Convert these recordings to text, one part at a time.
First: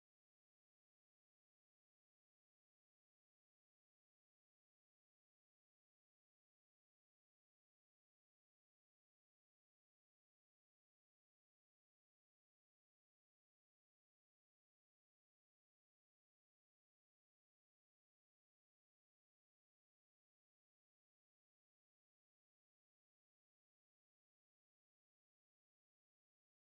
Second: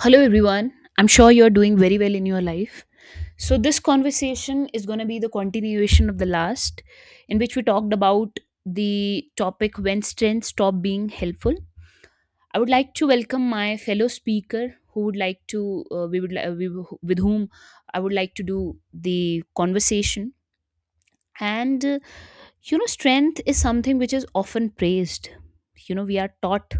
Hello, everyone. I'm sure you're doing very well in your life. So, this conversation is going to be the continuation of the last, in which we talked about the topic when strengths stop being helpful. I would like to welcome my fellow speaker who would like to, with whom I would like to do the conversation. And, strength is something which is often praised. We are taught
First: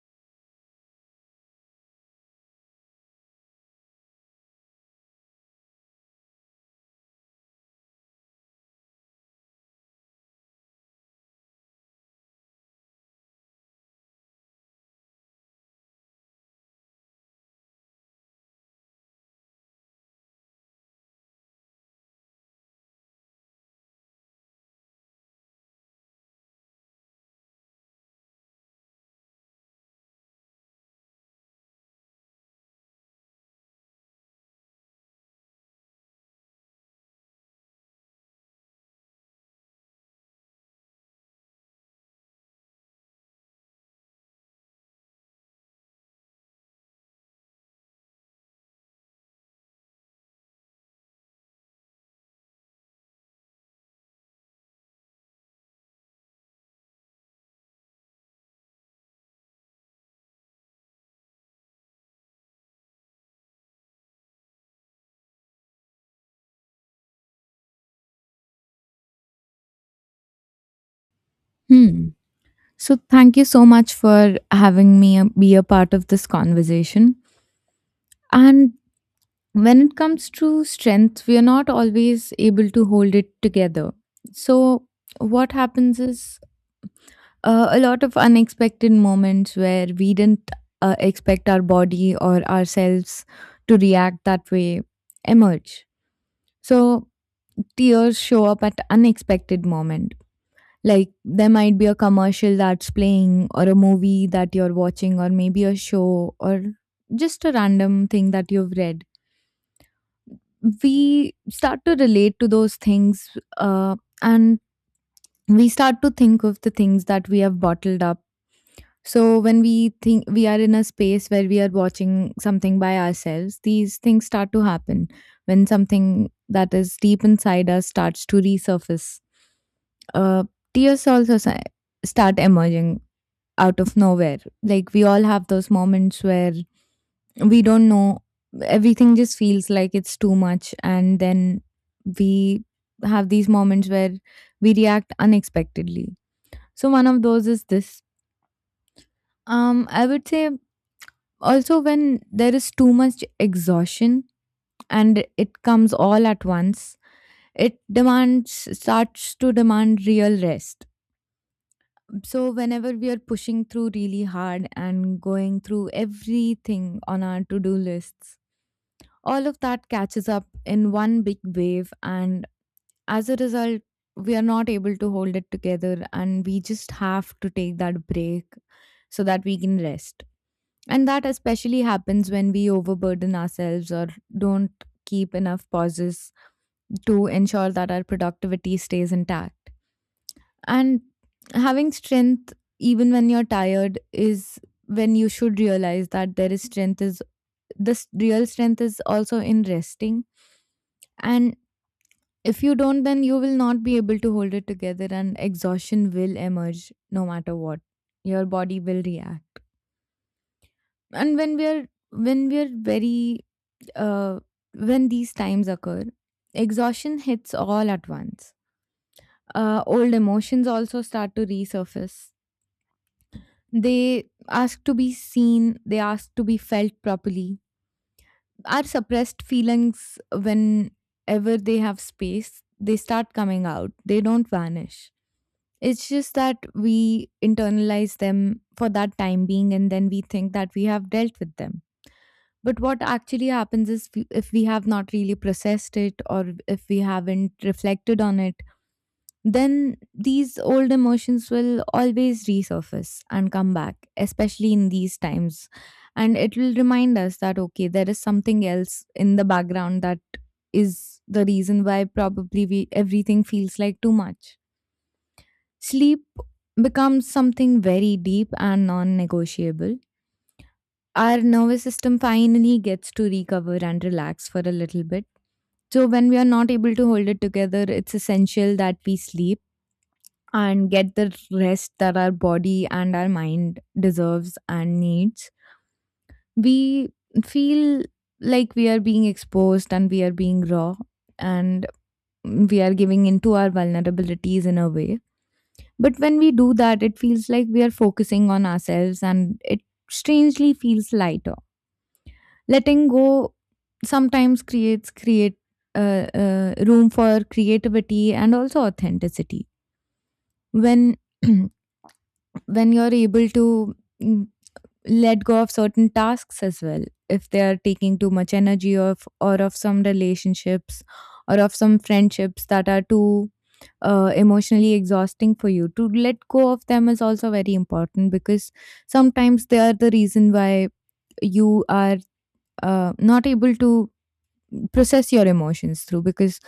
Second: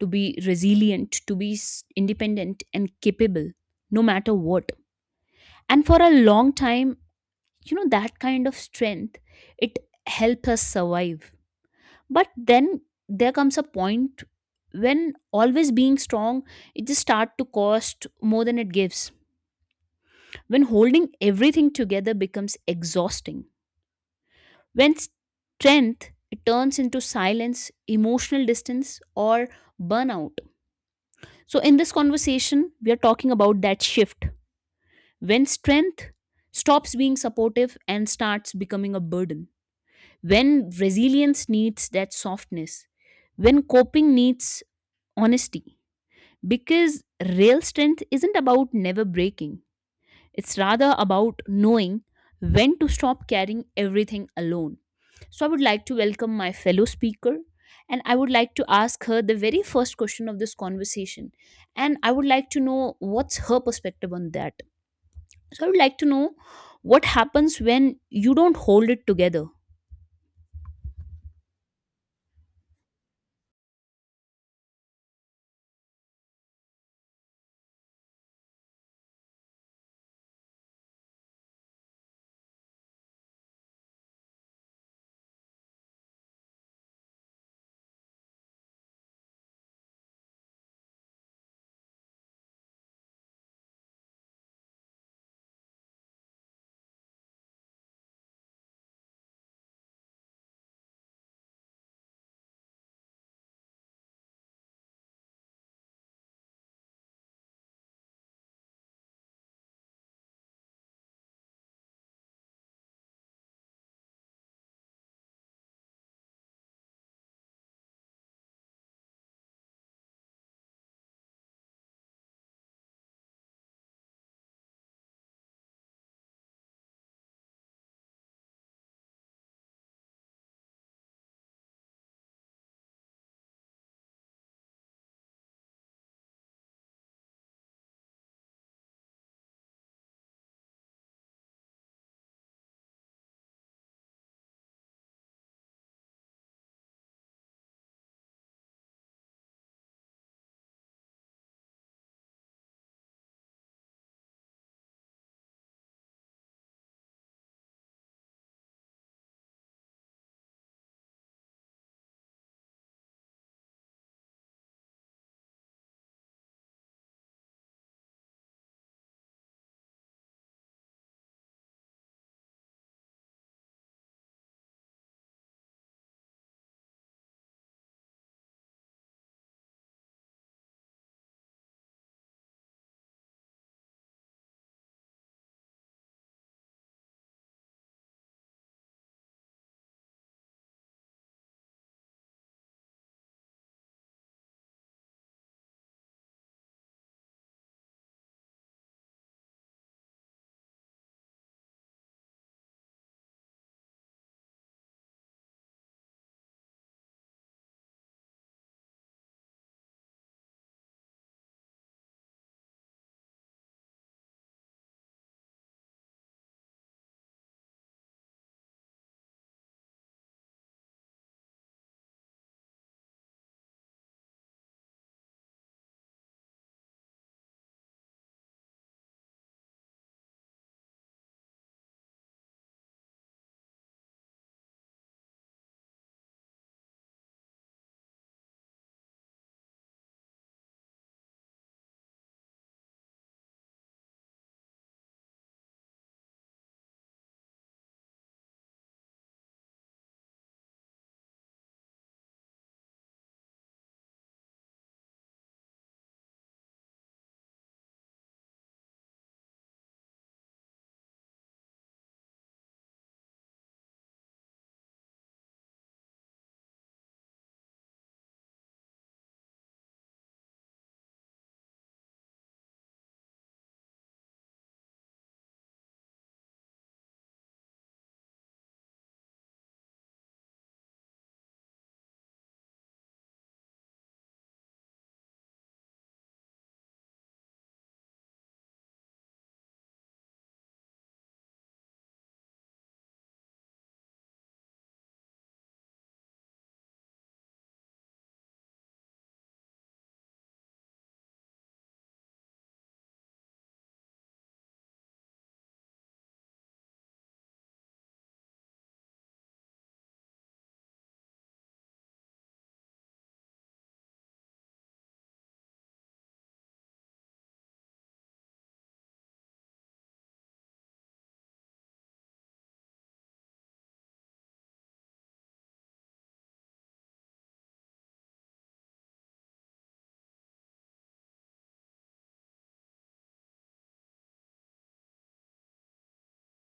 to be resilient, to be independent and capable, no matter what. And for a long time, that kind of strength, it helps us survive. But then there comes a point when always being strong, it just start to cost more than it gives, when holding everything together becomes exhausting, when strength, it turns into silence, emotional distance, or burnout. So in this conversation, we are talking about that shift, when strength stops being supportive and starts becoming a burden, when resilience needs that softness, when coping needs honesty. Because real strength isn't about never breaking, it's rather about knowing when to stop carrying everything alone. So, I would like to welcome my fellow speaker and I would like to ask her the very first question of this conversation. And I would like to know what's her perspective on that. So, I would like to know what happens when you don't hold it together. Hmm. So thank you so much for having me be a part of this conversation. And when it comes to strength, we are not always able to hold it together. So what happens is a lot of unexpected moments where we didn't expect our body or ourselves to react that way emerge. So tears show up at unexpected moment. Like, there might be a commercial that's playing, or a movie that you're watching, or maybe a show, or just a random thing that you've read. We start to relate to those things, uh, and we start to think of the things that we have bottled up. So, when we think we are in a space where we are watching something by ourselves, these things start to happen when something that is deep inside us starts to resurface. Uh, tears also start emerging out of nowhere. Like, we all have those moments where we don't know, everything just feels like it's too much, and then we have these moments where we react unexpectedly. So one of those is this. I would say also when there is too much exhaustion and it comes all at once, it demands starts to demand real rest. So, whenever we are pushing through really hard and going through everything on our to do lists, all of that catches up in one big wave. And as a result, we are not able to hold it together, and we just have to take that break so that we can rest. And that especially happens when we overburden ourselves or don't keep enough pauses to ensure that our productivity stays intact. And having strength, even when you're tired, is when you should realize that there is strength is this real strength is also in resting. And if you don't, then you will not be able to hold it together, and exhaustion will emerge no matter what. Your body will react. And when we're very uh, when these times occur, exhaustion hits all at once. Old emotions also start to resurface. They ask to be seen, they ask to be felt properly. Our suppressed feelings, whenever they have space, they start coming out, they don't vanish. It's just that we internalize them for that time being, and then we think that we have dealt with them. But what actually happens is, if we have not really processed it or if we haven't reflected on it, then these old emotions will always resurface and come back, especially in these times. And it will remind us that, okay, there is something else in the background that is the reason why probably everything feels like too much. Sleep becomes something very deep and non negotiable. Our nervous system finally gets to recover and relax for a little bit. So, when we are not able to hold it together, it's essential that we sleep and get the rest that our body and our mind deserves and needs. We feel like we are being exposed and we are being raw, and we are giving into our vulnerabilities in a way. But when we do that, it feels like we are focusing on ourselves, and it strangely feels lighter. Letting go sometimes creates create room for creativity and also authenticity. When when you're able to mm, let go of certain tasks as well, if they are taking too much energy, of or of some relationships or of some friendships that are too emotionally exhausting for you, to let go of them is also very important, because sometimes they are the reason why you are not able to process your emotions through. Because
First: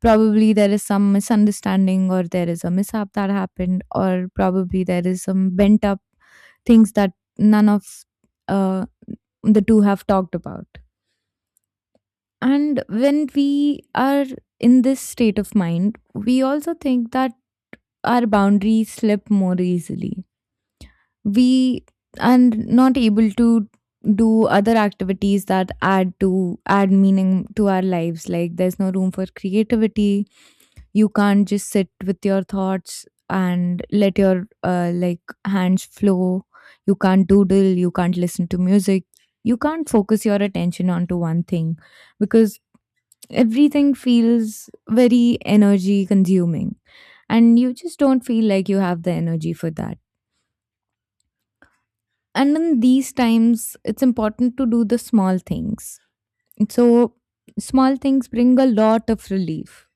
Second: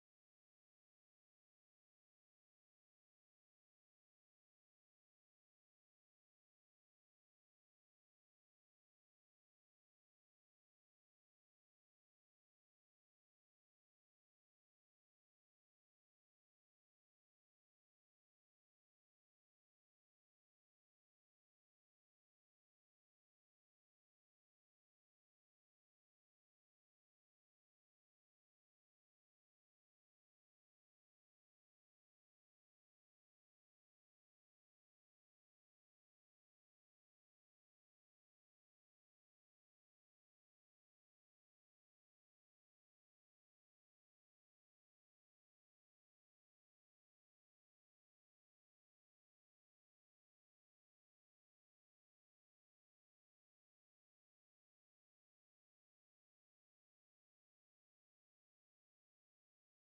probably there is some misunderstanding, or there is a mishap that happened, or probably there is some bent up things that none of uh, the two have talked about. And when we are in this state of mind, we also think that our boundaries slip more easily. We are not able to do other activities that add meaning to our lives. Like, there's no room for creativity. You can't just sit with your thoughts and let your like, hands flow. You can't doodle, you can't listen to music, you can't focus your attention onto one thing, because everything feels very energy consuming, and you just don't feel like you have the energy for that. And in these times, it's important to do the small things. So, small things bring a lot of relief.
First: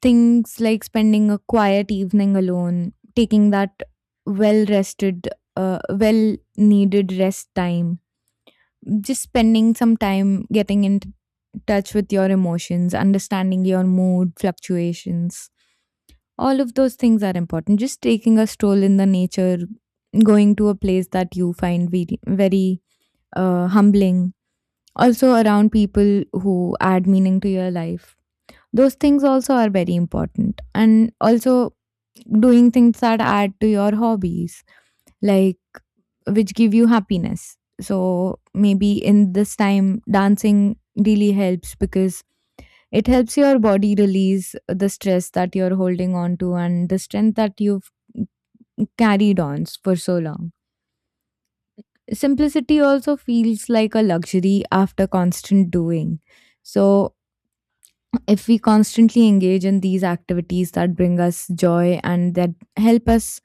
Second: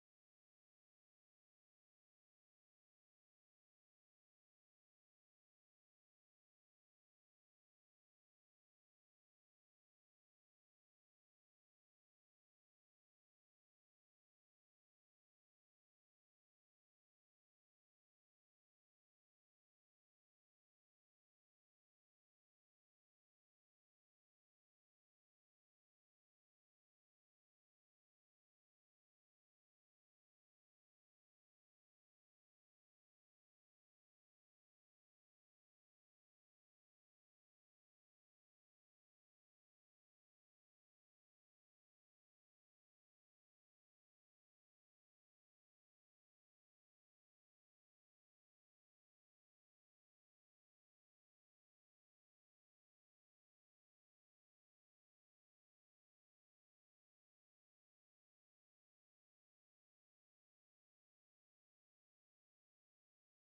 Things like spending a quiet evening alone, taking that well rested, well needed rest time, just spending some time getting in touch with your emotions, understanding your mood fluctuations. All of those things are important. Just taking a stroll in the nature, going to a place that you find very, very humbling. Also, around people who add meaning to your life. Those things also are very important. And also, doing things that add to your hobbies, like, which give you happiness. So, maybe in this time, dancing really helps, because it helps your body release the stress that you're holding on to and the strength that you've carried on for so long. Simplicity also feels like a luxury after constant doing. So, if we constantly engage in these activities that bring us joy and that help us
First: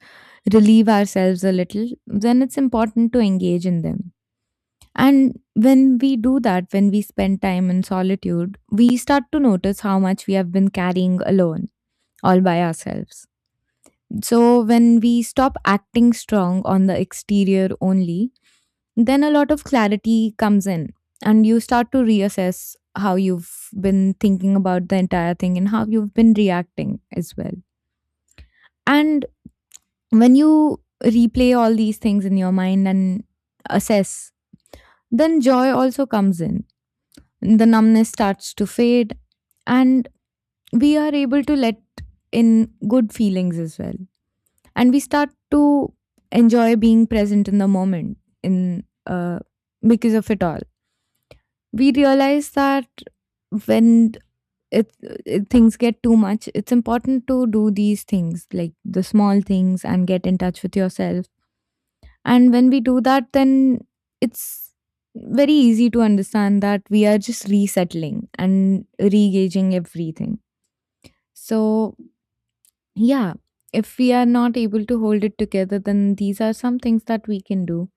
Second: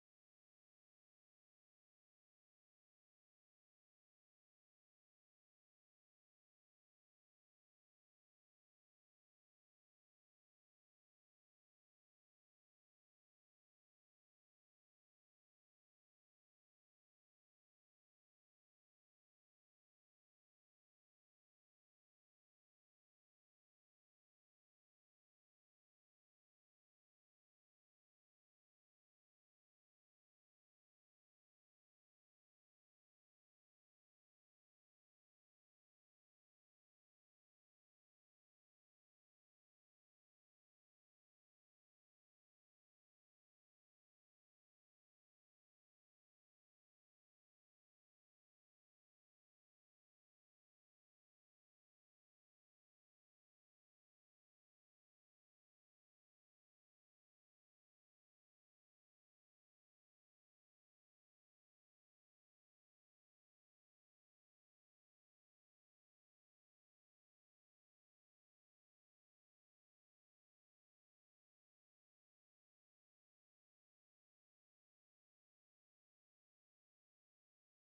relieve ourselves a little, then it's important to engage in them. And when we do that, when we spend time in solitude, we start to notice how much we have been carrying alone, all by ourselves. So, when we stop acting strong on the exterior only, then a lot of clarity comes in, and you start to reassess how you've been thinking about the entire thing and how you've been reacting as well. And when you replay all these things in your mind and assess, then joy also comes in. The numbness starts to fade, and we are able to let in good feelings as well. And we start to enjoy being present in the moment, in because of it all, we realize that when it, it, things get too much, it's important to do these things, like the small things, and get in touch with yourself. And when we do that, then it's very easy to understand that we are just resettling and regaging everything. So yeah, if we are not able to hold it together, then these are some things that we can do.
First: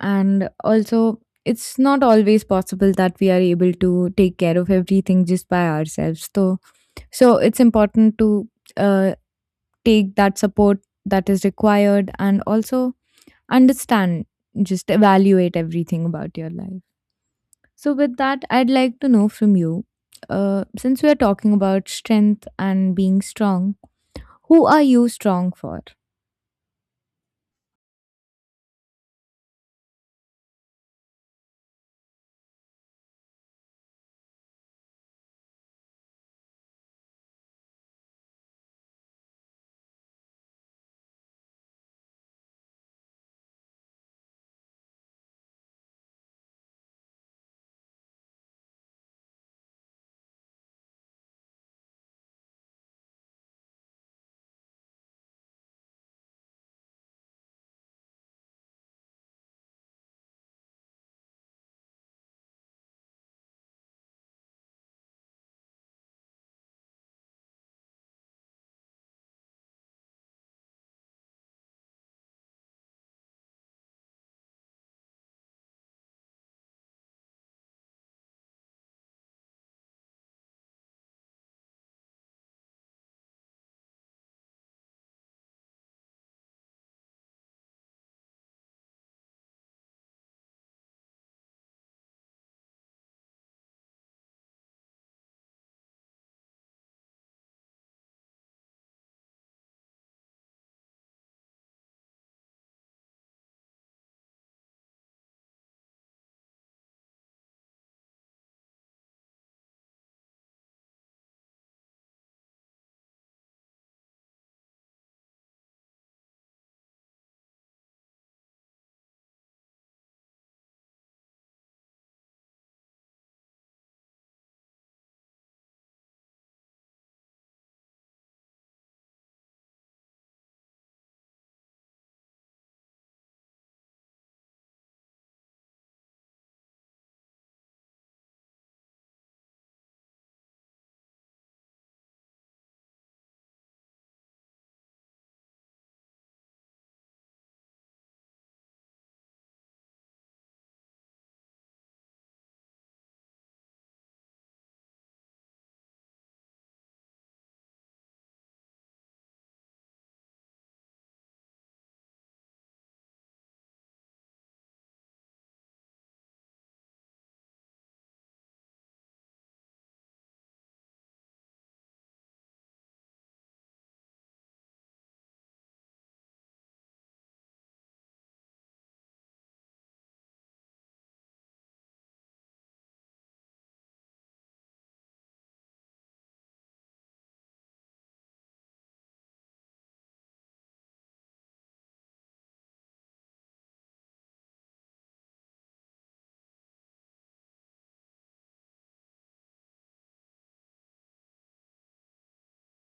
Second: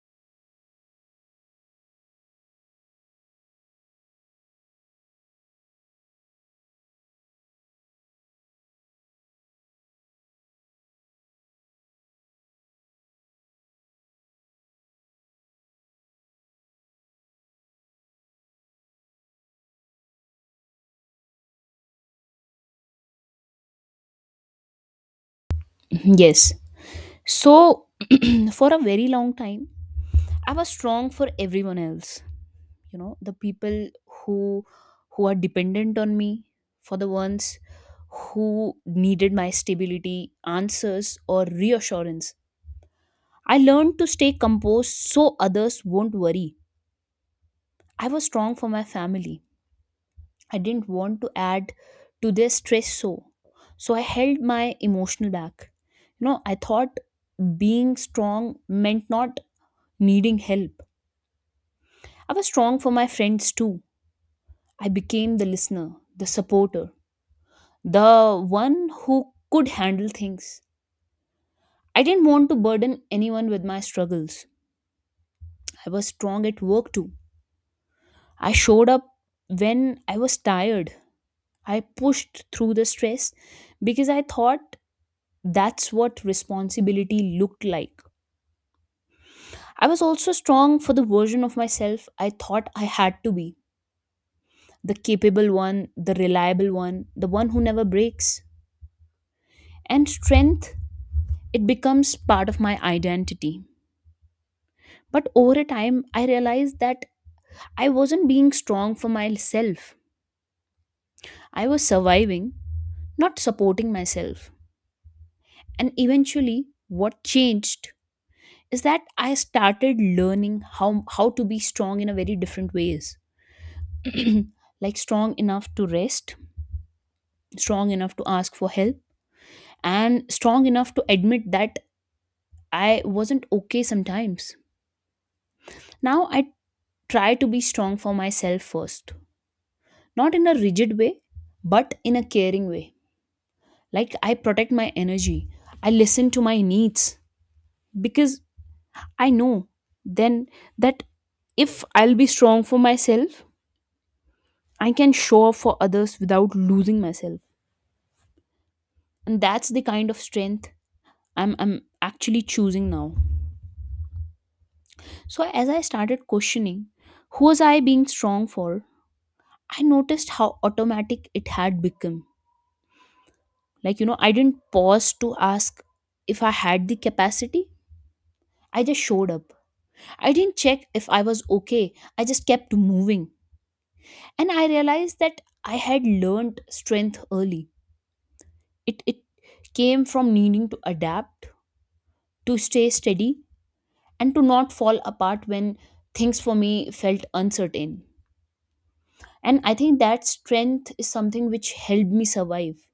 And also, it's not always possible that we are able to take care of everything just by ourselves, so it's important to uh, take that support that is required, and also understand, just evaluate everything about your life. So with that, I'd like to know from you, since we are talking about strength and being strong, who are you strong for? Yes. So, for a very long time, I was strong for everyone else. The people who who are dependent on me, for the ones who needed my stability, answers, or reassurance. I learned to stay composed so others won't worry. I was strong for my family. I didn't want to add to their stress, so I held my emotional back. I thought being strong meant not needing help. I was strong for my friends too. I became the listener, the supporter, the one who could handle things. I didn't want to burden anyone with my struggles. I was strong at work too. I showed up when I was tired. I pushed through the stress because I thought that's what responsibility looked like. I was also strong for the version of myself I thought I had to be: the capable one, the reliable one, the one who never breaks. And strength, it becomes part of my identity. But over a time, I realized that I wasn't being strong for myself. I was surviving, not supporting myself. And eventually what changed is that I started learning how to be strong in a very different ways, like strong enough to rest, strong enough to ask for help, and strong enough to admit that I wasn't okay sometimes. Now I try to be strong for myself first, not in a rigid way, but in a caring way. Like I protect my energy, I listen to my needs, because I know then that if I'll be strong for myself, I can show up for others without losing myself. And that's the kind of strength I'm actually choosing now. So as I started questioning, who was I being strong for? I noticed how automatic it had become. Like, I didn't pause to ask if I had the capacity. I just showed up. I didn't check if I was okay. I just kept moving. And I realized that I had learned strength early. It came from needing to adapt, to stay steady, and to not fall apart when things for me felt uncertain. And I think that strength is something which helped me survive.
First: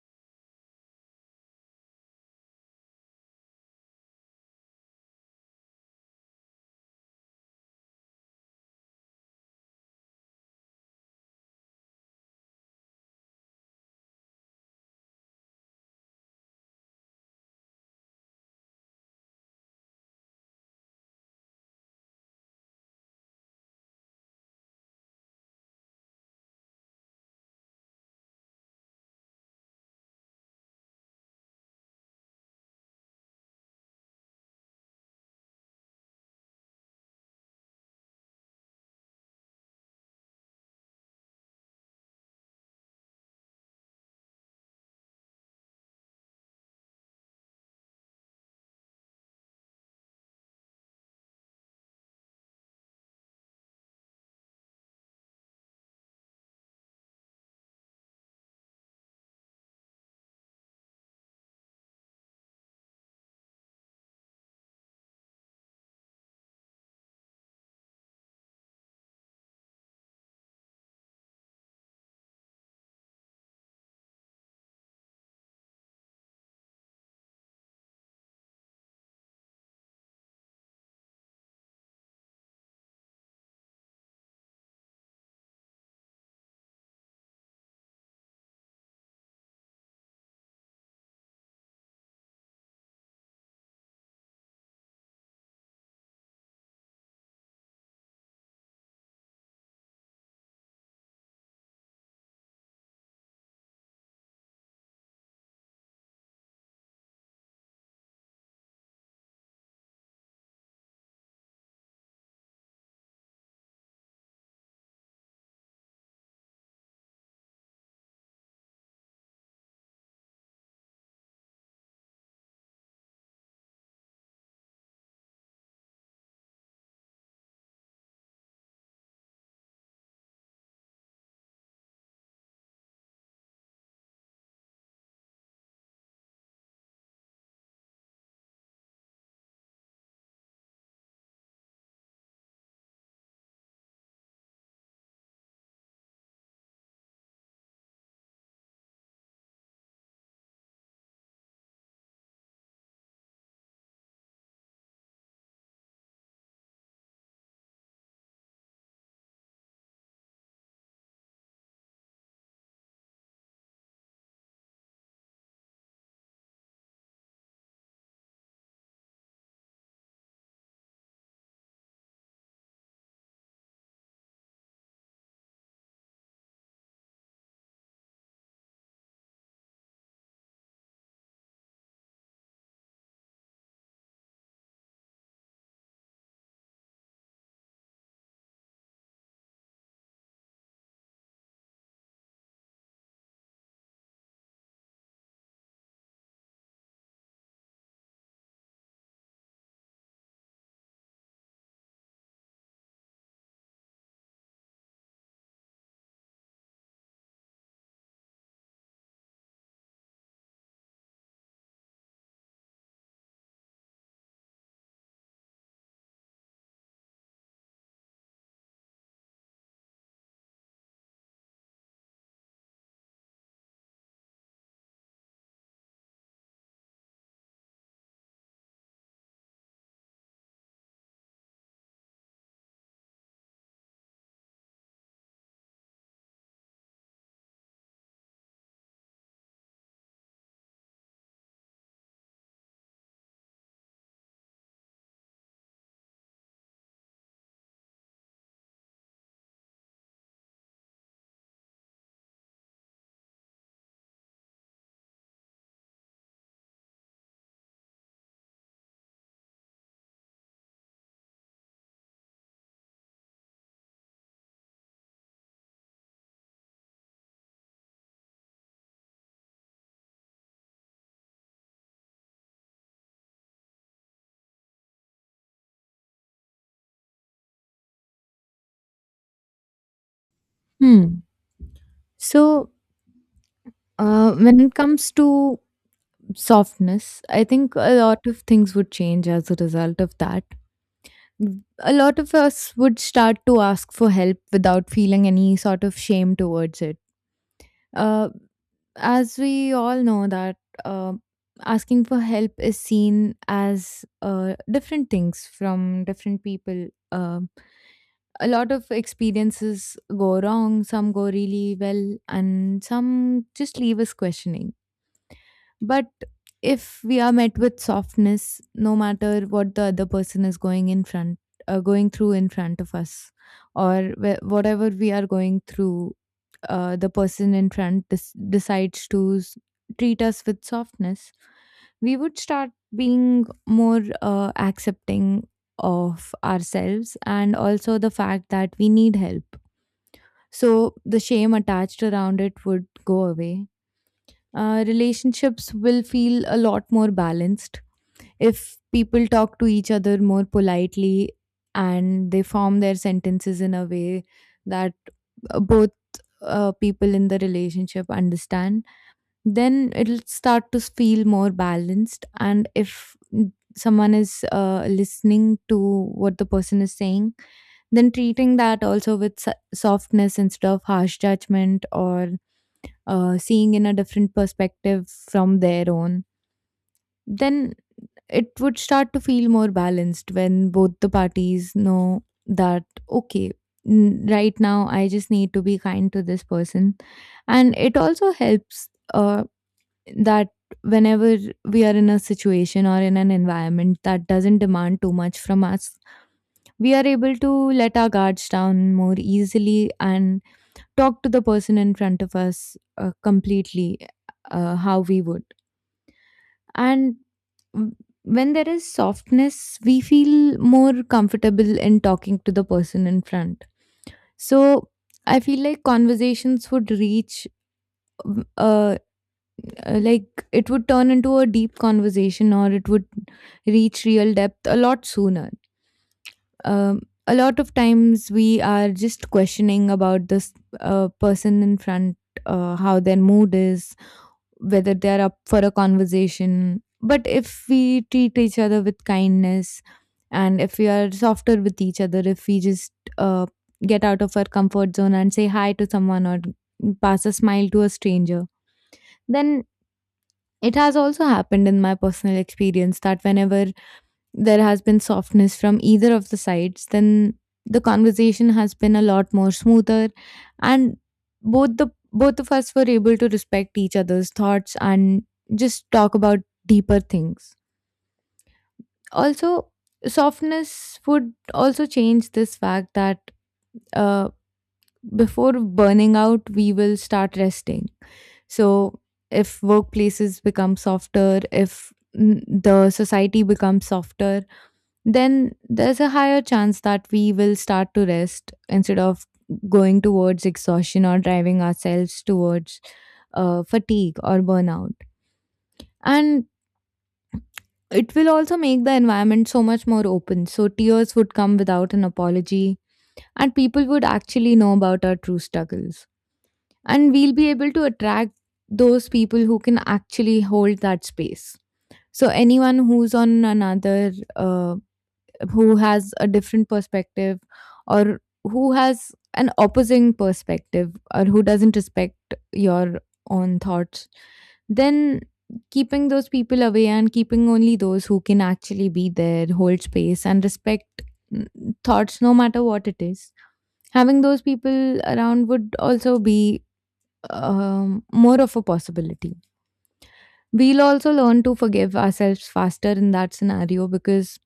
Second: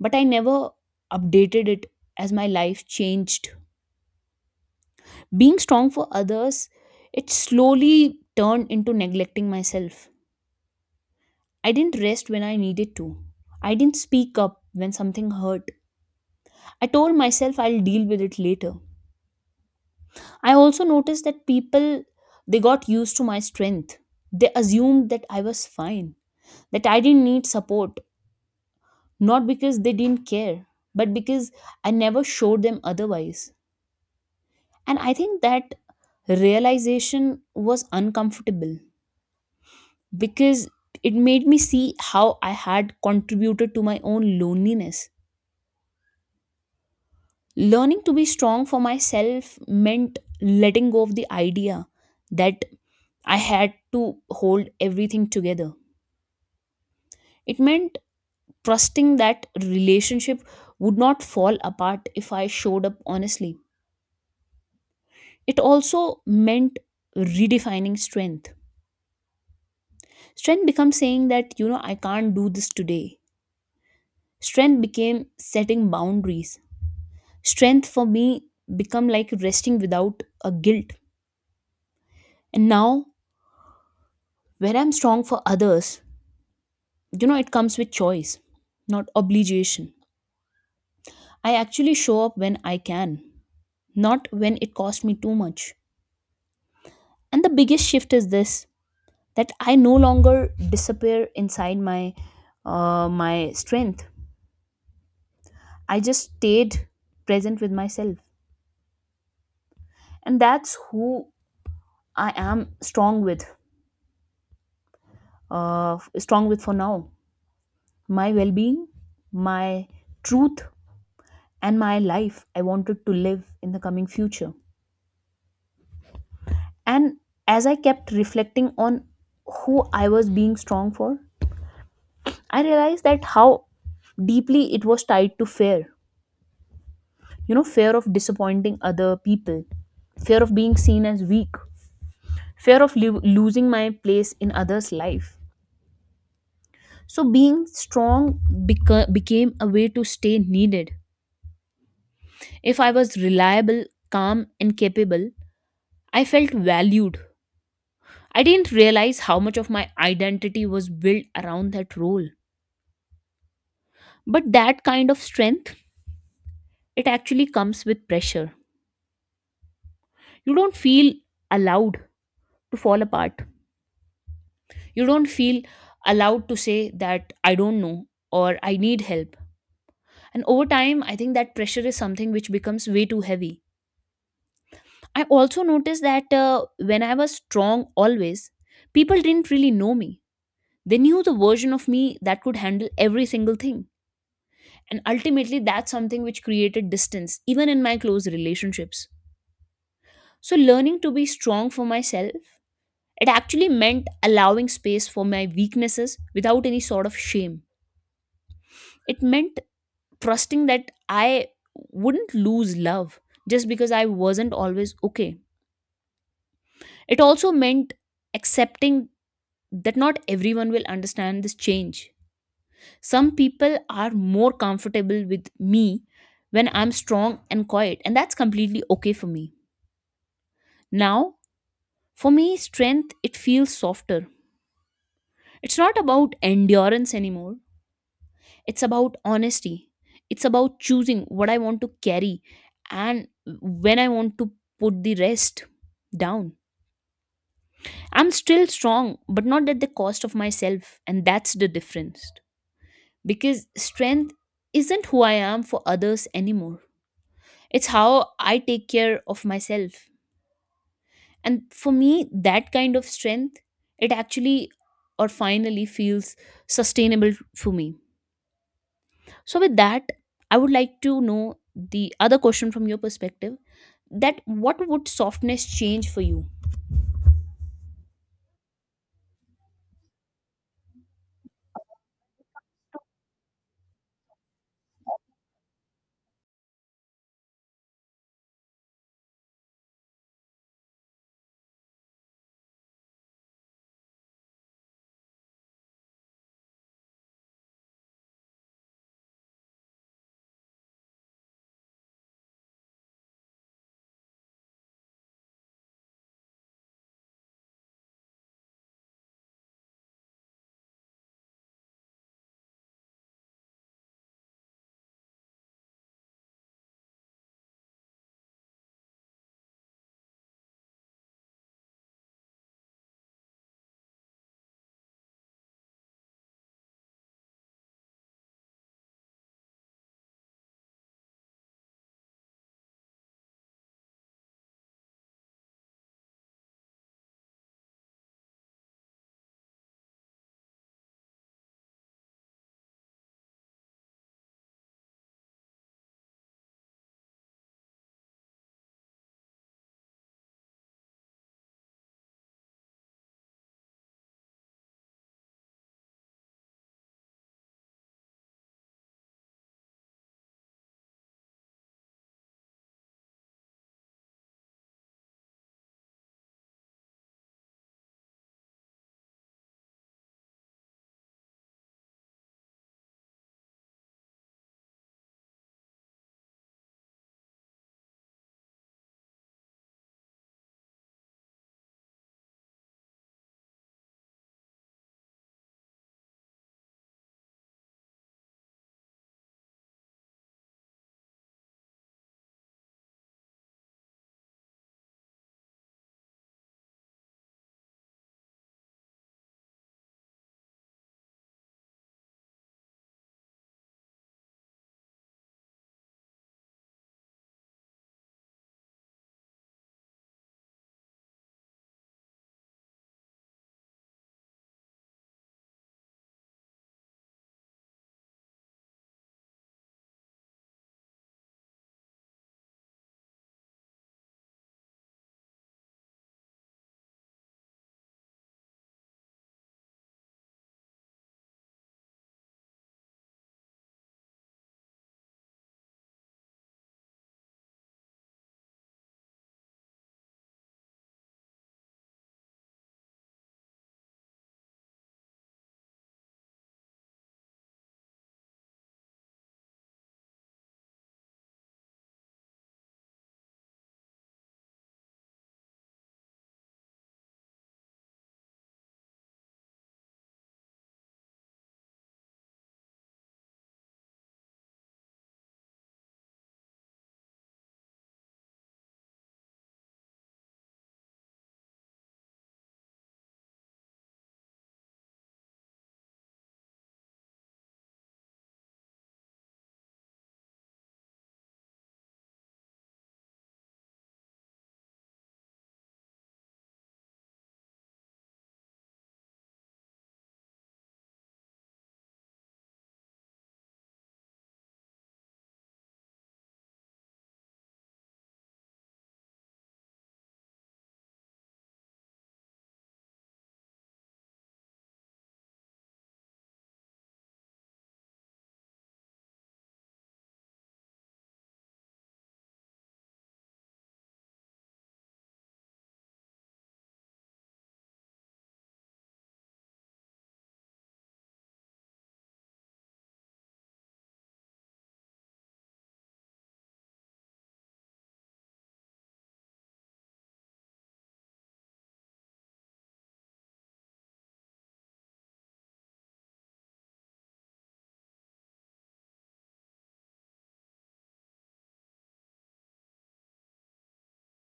But I never updated it as my life changed. Being strong for others, it slowly turned into neglecting myself. I didn't rest when I needed to. I didn't speak up when something hurt. I told myself I'll deal with it later. I also noticed that people, they got used to my strength. They assumed that I was fine, that I didn't need support, not because they didn't care, but because I never showed them otherwise. And I think that realization was uncomfortable because it made me see how I had contributed to my own loneliness. Learning to be strong for myself meant letting go of the idea that I had to hold everything together. It meant trusting that relationship would not fall apart if I showed up honestly. It also meant redefining strength. Strength becomes saying that, I can't do this today. Strength became setting boundaries. Strength for me become like resting without a guilt. And now, when I'm strong for others, it comes with choice, not obligation. I actually show up when I can, not when it costs me too much. And the biggest shift is this, that I no longer disappear inside my strength. I just stayed present with myself, and that's who I am strong with, uh, for now: my well-being, my truth, and my life I wanted to live in the coming future. And as I kept reflecting on who I was being strong for, I realized that how deeply it was tied to fear. Fear of disappointing other people, fear of being seen as weak, fear of losing my place in others' life. So, being strong became a way to stay needed. If I was reliable, calm, and capable, I felt valued. I didn't realize how much of my identity was built around that role. But that kind of strength, it actually comes with pressure. You don't feel allowed to fall apart. You don't feel allowed to say that I don't know or I need help. And over time, I think that pressure is something which becomes way too heavy. I also noticed that, when I was strong always, people didn't really know me. They knew the version of me that could handle every single thing. And ultimately, that's something which created distance, even in my close relationships. So, learning to be strong for myself, it actually meant allowing space for my weaknesses without any sort of shame. It meant trusting that I wouldn't lose love just because I wasn't always okay. It also meant accepting that not everyone will understand this change. Some people are more comfortable with me when I'm strong and quiet, and that's completely okay for me. Now, for me, strength, it feels softer. It's not about endurance anymore. It's about honesty. It's about choosing what I want to carry and when I want to put the rest down. I'm still strong, but not at the cost of myself. And that's the difference. Because strength isn't who I am for others anymore, it's how I take care of myself. And for me, that kind of strength, it actually or finally feels sustainable for me. So, with that, I would like to know the other question from your perspective: that what would softness change for you? Hmm. So, when it comes to softness, I think a lot of things would change as a result of that. A lot of us would start to ask for help without feeling any sort of shame towards it. Uh, as we all know that uh, asking for help is seen as different things from different people. A lot of experiences go wrong, some go really well, and some just leave us questioning. But if we are met with softness, no matter what the other person is going in front, going through in front of us, or whatever we are going through, the person in front decides to treat us with softness, we would start being more accepting of ourselves, and also the fact that we need help. So the shame attached around it would go away. Relationships will feel a lot more balanced if people talk to each other more politely, and they form their sentences in a way that both people in the relationship understand. Then it'll start to feel more balanced. And if someone is listening to what the person is saying, then treating that also with softness instead of harsh judgment or seeing in a different perspective from their own, then it would start to feel more balanced when both the parties know that, okay, right now I just need to be kind to this person. And it also helps uh, that whenever we are in a situation or in an environment that doesn't demand too much from us, we are able to let our guards down more easily, and talk to the person in front of us completely how we would. And w- when there is softness, we feel more comfortable in talking to the person in front. So I feel like conversations would reach um, uh, like, it would turn into a deep conversation, or it would reach real depth a lot sooner. um, a lot of times we are just questioning about this person in front, how their mood is, whether they're up for a conversation. But if we treat each other with kindness, and if we are softer with each other, if we just uh, get out of our comfort zone and say hi to someone or pass a smile to a stranger, then it has also happened in my personal experience that whenever there has been softness from either of the sides, then the conversation has been a lot more smoother, and both the both of us were able to respect each other's thoughts and just talk about deeper things. Also, softness would also change this fact that uh, before burning out, we will start resting. So, if workplaces become softer, if the society becomes softer, then there's a higher chance that we will start to rest instead of going towards exhaustion or driving ourselves towards fatigue or burnout. And it will also make the environment so much more open. So tears would come without an apology, and people would actually know about our true struggles. And we'll be able to attract those people who can actually hold that space. So anyone who's on another who has a different perspective, or who has an opposing perspective, or who doesn't respect your own thoughts, then keeping those people away, and keeping only those who can actually be there, hold space, and respect mm, thoughts no matter what it is. Having those people around would also be more of a possibility. We'll also learn to forgive ourselves faster in that scenario, because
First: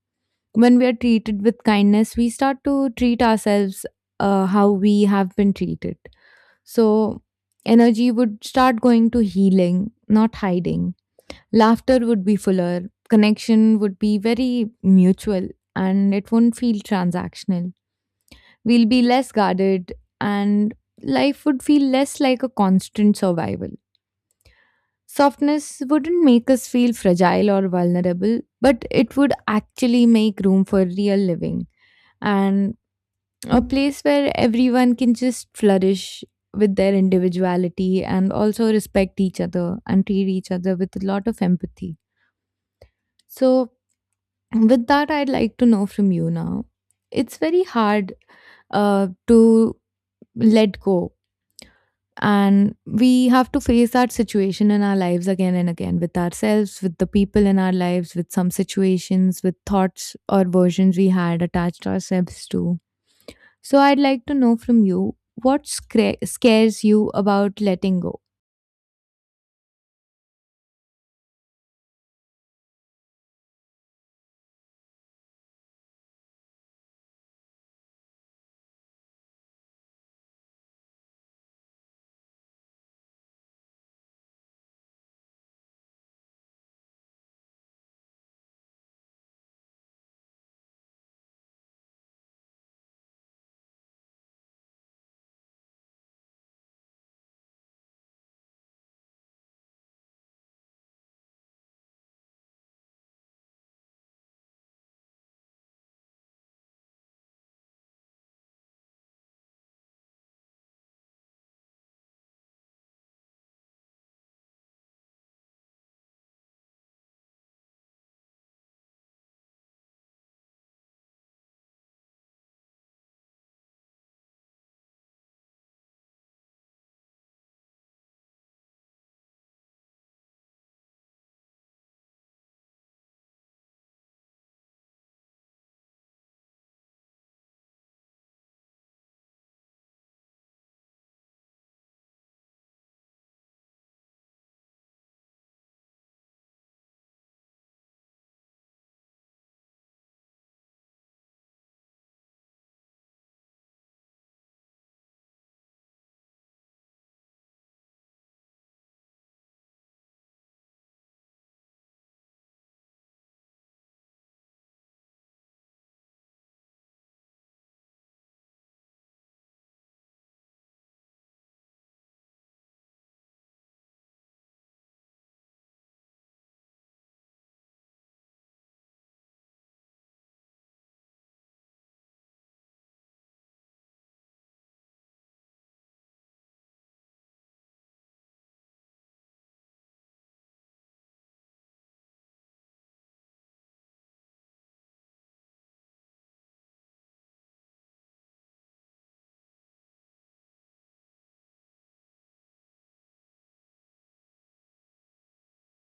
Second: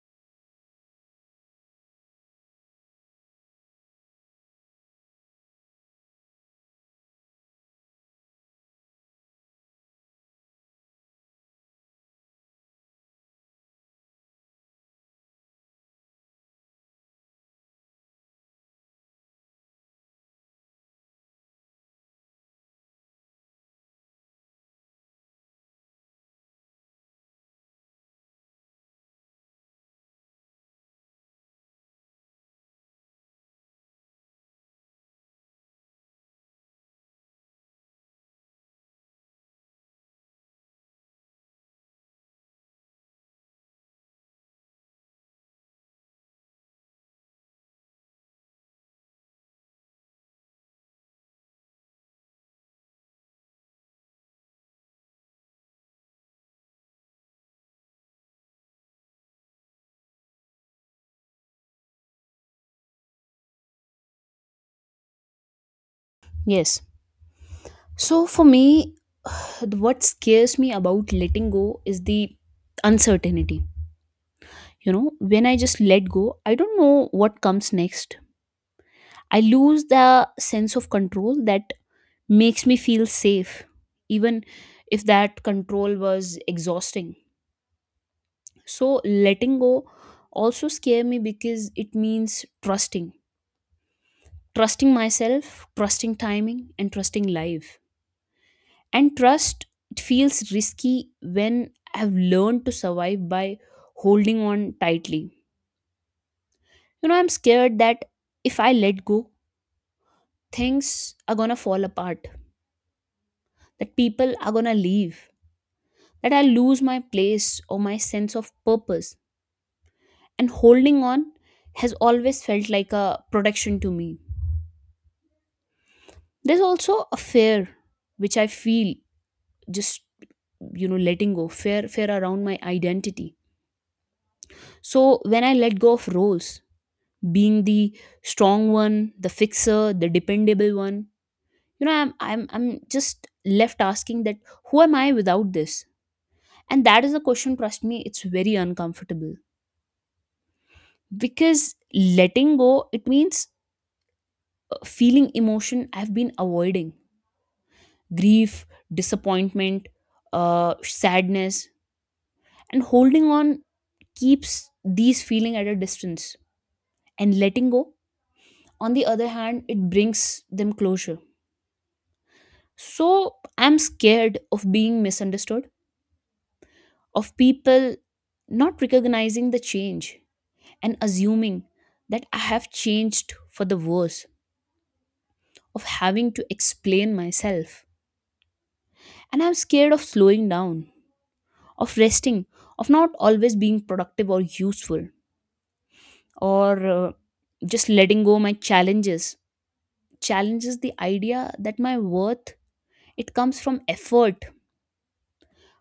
when we are treated with kindness, we start to treat ourselves how we have been treated. So, energy would start going to healing, not hiding. Laughter would be fuller, connection would be very mutual, and it won't feel transactional. We'll be less guarded, and life would feel less like a constant survival. Softness wouldn't make us feel fragile or vulnerable, but it would actually make room for real living, and a place where everyone can just flourish with their individuality and also respect each other and treat each other with a lot of empathy. So, with that, I'd like to know from you now. It's very hard to let go, and we have to face that situation in our lives again and again, with ourselves, with the people in our lives, with some situations, with thoughts or versions we had attached ourselves to. So I'd like to know from you, what Yes. scares you about letting go? So, for me, what scares me about letting go is the uncertainty. When I just let go, I don't know what comes next. I lose the sense of control that makes me feel safe, even if that control was exhausting. So, letting go also scare me because it means trusting myself, trusting timing, and trusting life. And trust, it feels risky when I've learned to survive by holding on tightly. I'm scared that if I let go, things are gonna fall apart, that people are gonna leave, that I lose my place or my sense of purpose. And holding on has always felt like a protection to me. There's also a fear which I feel, just letting go, fear around my identity. So when I let go of roles, being the strong one, the fixer, the dependable one, I'm just left asking that who am I without this, and that is a question, trust me, it's very uncomfortable. Because letting go, it means, feeling emotion I've been avoiding: grief, disappointment, sadness. And holding on keeps these feeling at a distance, and letting go, on the other hand, it brings them closure. So I'm scared of being misunderstood, of people not recognizing the change and assuming that I have changed for the worse, of having to explain myself. And I'm scared of slowing down, of resting, of not always being productive or useful, or just letting go my challenges challenges the idea that my worth, it comes from effort.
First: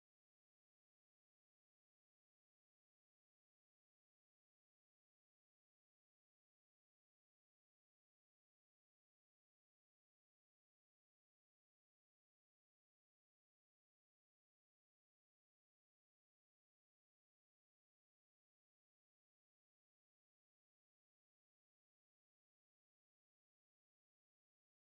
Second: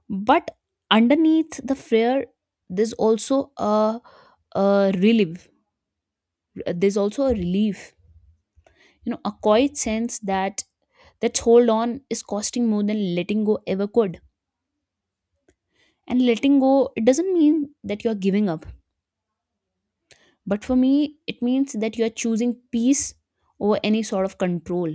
But underneath the fear, there's also a relief a relief, you know, a quiet sense that hold on is costing more than letting go ever could. And letting go, it doesn't mean that you're giving up, but for me it means that you're choosing peace over any sort of control.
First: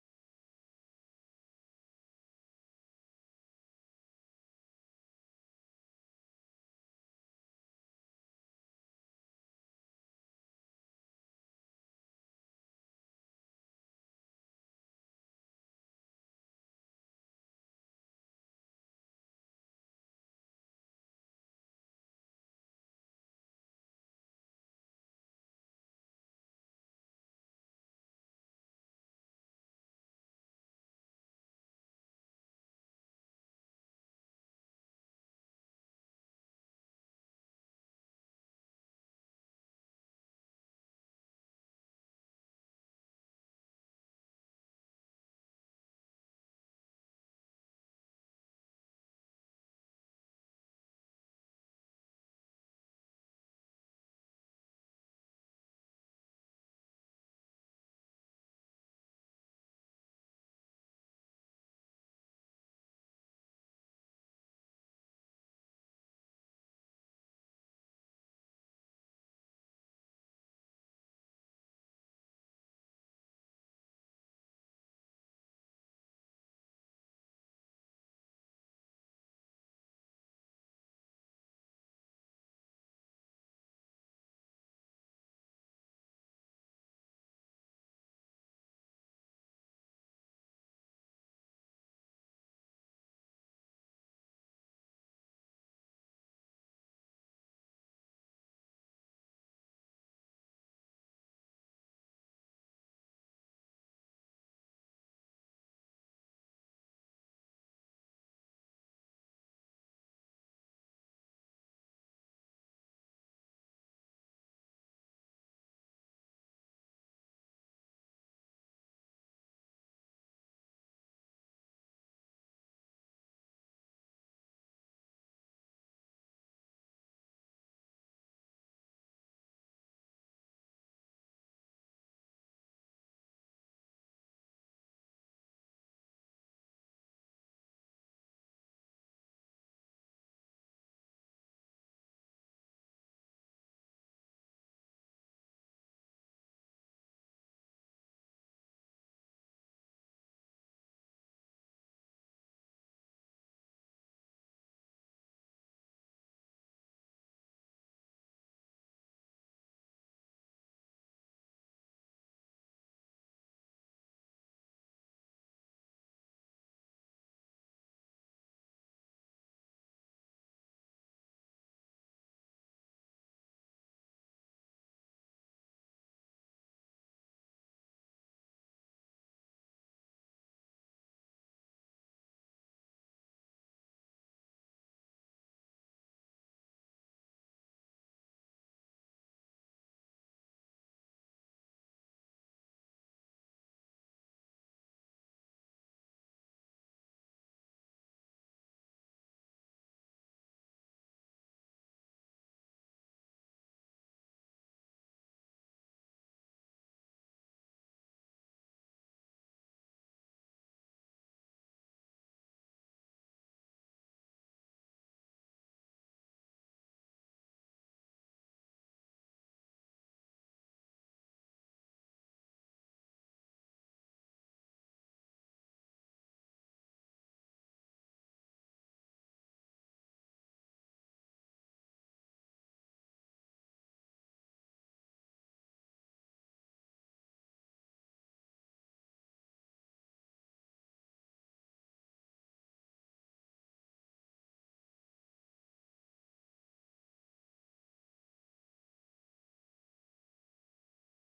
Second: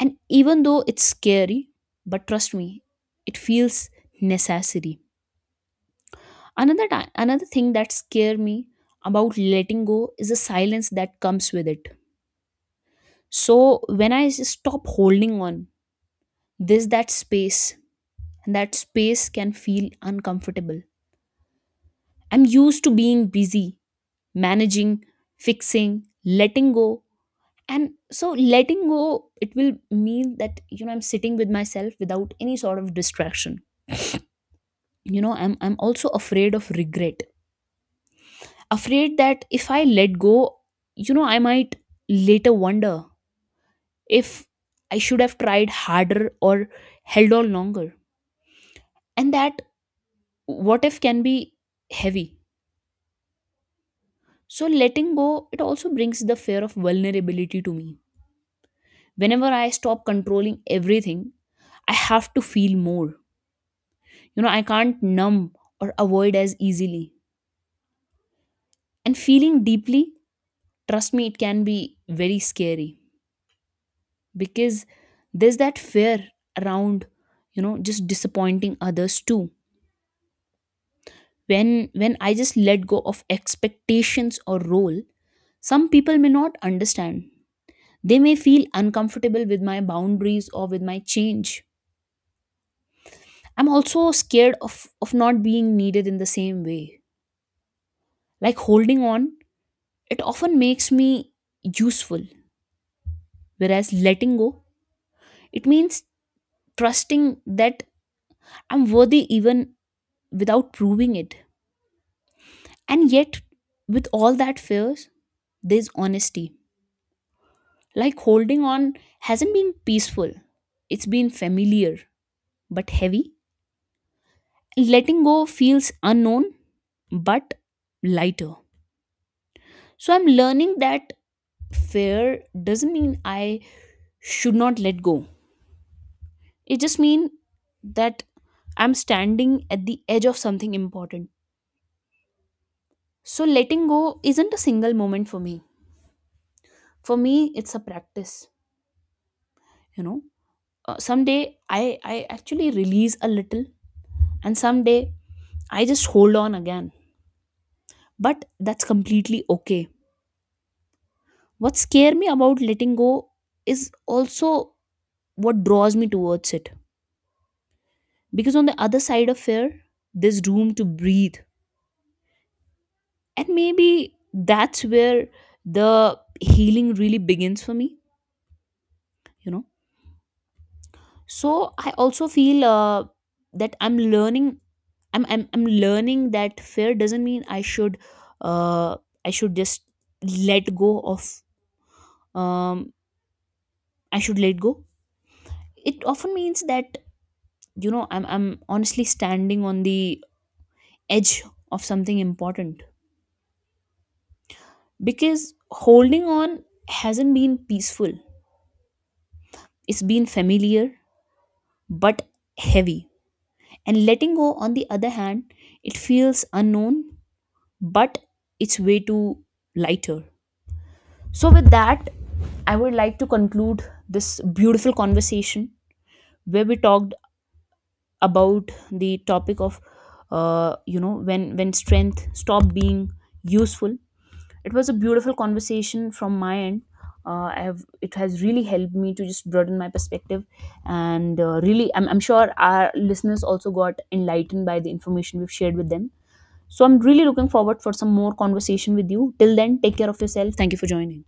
And even though it's scary, but trust me, it feels necessary. Another time, another thing that scare me about letting go is the silence that comes with it. So when I stop holding on, this that space, and that space can feel uncomfortable. I'm used to being busy managing fixing letting go. And so letting go, it will mean that, I'm sitting with myself without any sort of distraction. I'm also afraid of regret, afraid that if I let go, I might later wonder if I should have tried harder or held on longer. And that what if can be heavy. So letting go, it also brings the fear of vulnerability to me. Whenever I stop controlling everything, I have to feel more. I can't numb or avoid as easily. And feeling deeply, trust me, it can be very scary. Because there's that fear around, just disappointing others too, when I just let go of expectations or role, some people may not understand, they may feel uncomfortable with my boundaries or with my change. I'm also scared of not being needed in the same way. Like holding on, it often makes me useful, whereas letting go, it means trusting that I'm worthy even without proving it. And yet, with all that fears, there's honesty. Like holding on hasn't been peaceful, it's been familiar but heavy. Letting go feels unknown but lighter. So I'm learning that fear doesn't mean I should not let go. It just means that I'm standing at the edge of something important. So letting go isn't a single moment for me. For me, it's a practice, you know someday I actually release a little, and someday I just hold on again. But that's completely okay. What scare me about letting go is also what draws me towards it. Because on the other side of fear, there's room to breathe. And maybe that's where the healing really begins for me, you know so I also feel, that I'm learning. I'm learning that fear doesn't mean uh, i should just let go of um I should let go. It often means that, I'm honestly standing on the edge of something important. Because holding on hasn't been peaceful, it's been familiar but heavy. And letting go, on the other hand, it feels unknown, but it's way too lighter. So, with that, I would like to conclude this beautiful conversation where we talked about the topic of, when strength stopped being useful. It was a beautiful conversation from my end. I have It has really helped me to just broaden my perspective, and really, I'm sure our listeners also got enlightened by the information we've shared with them. So I'm really looking forward for some more conversation with you. Till then, take care of yourself. Thank you for joining.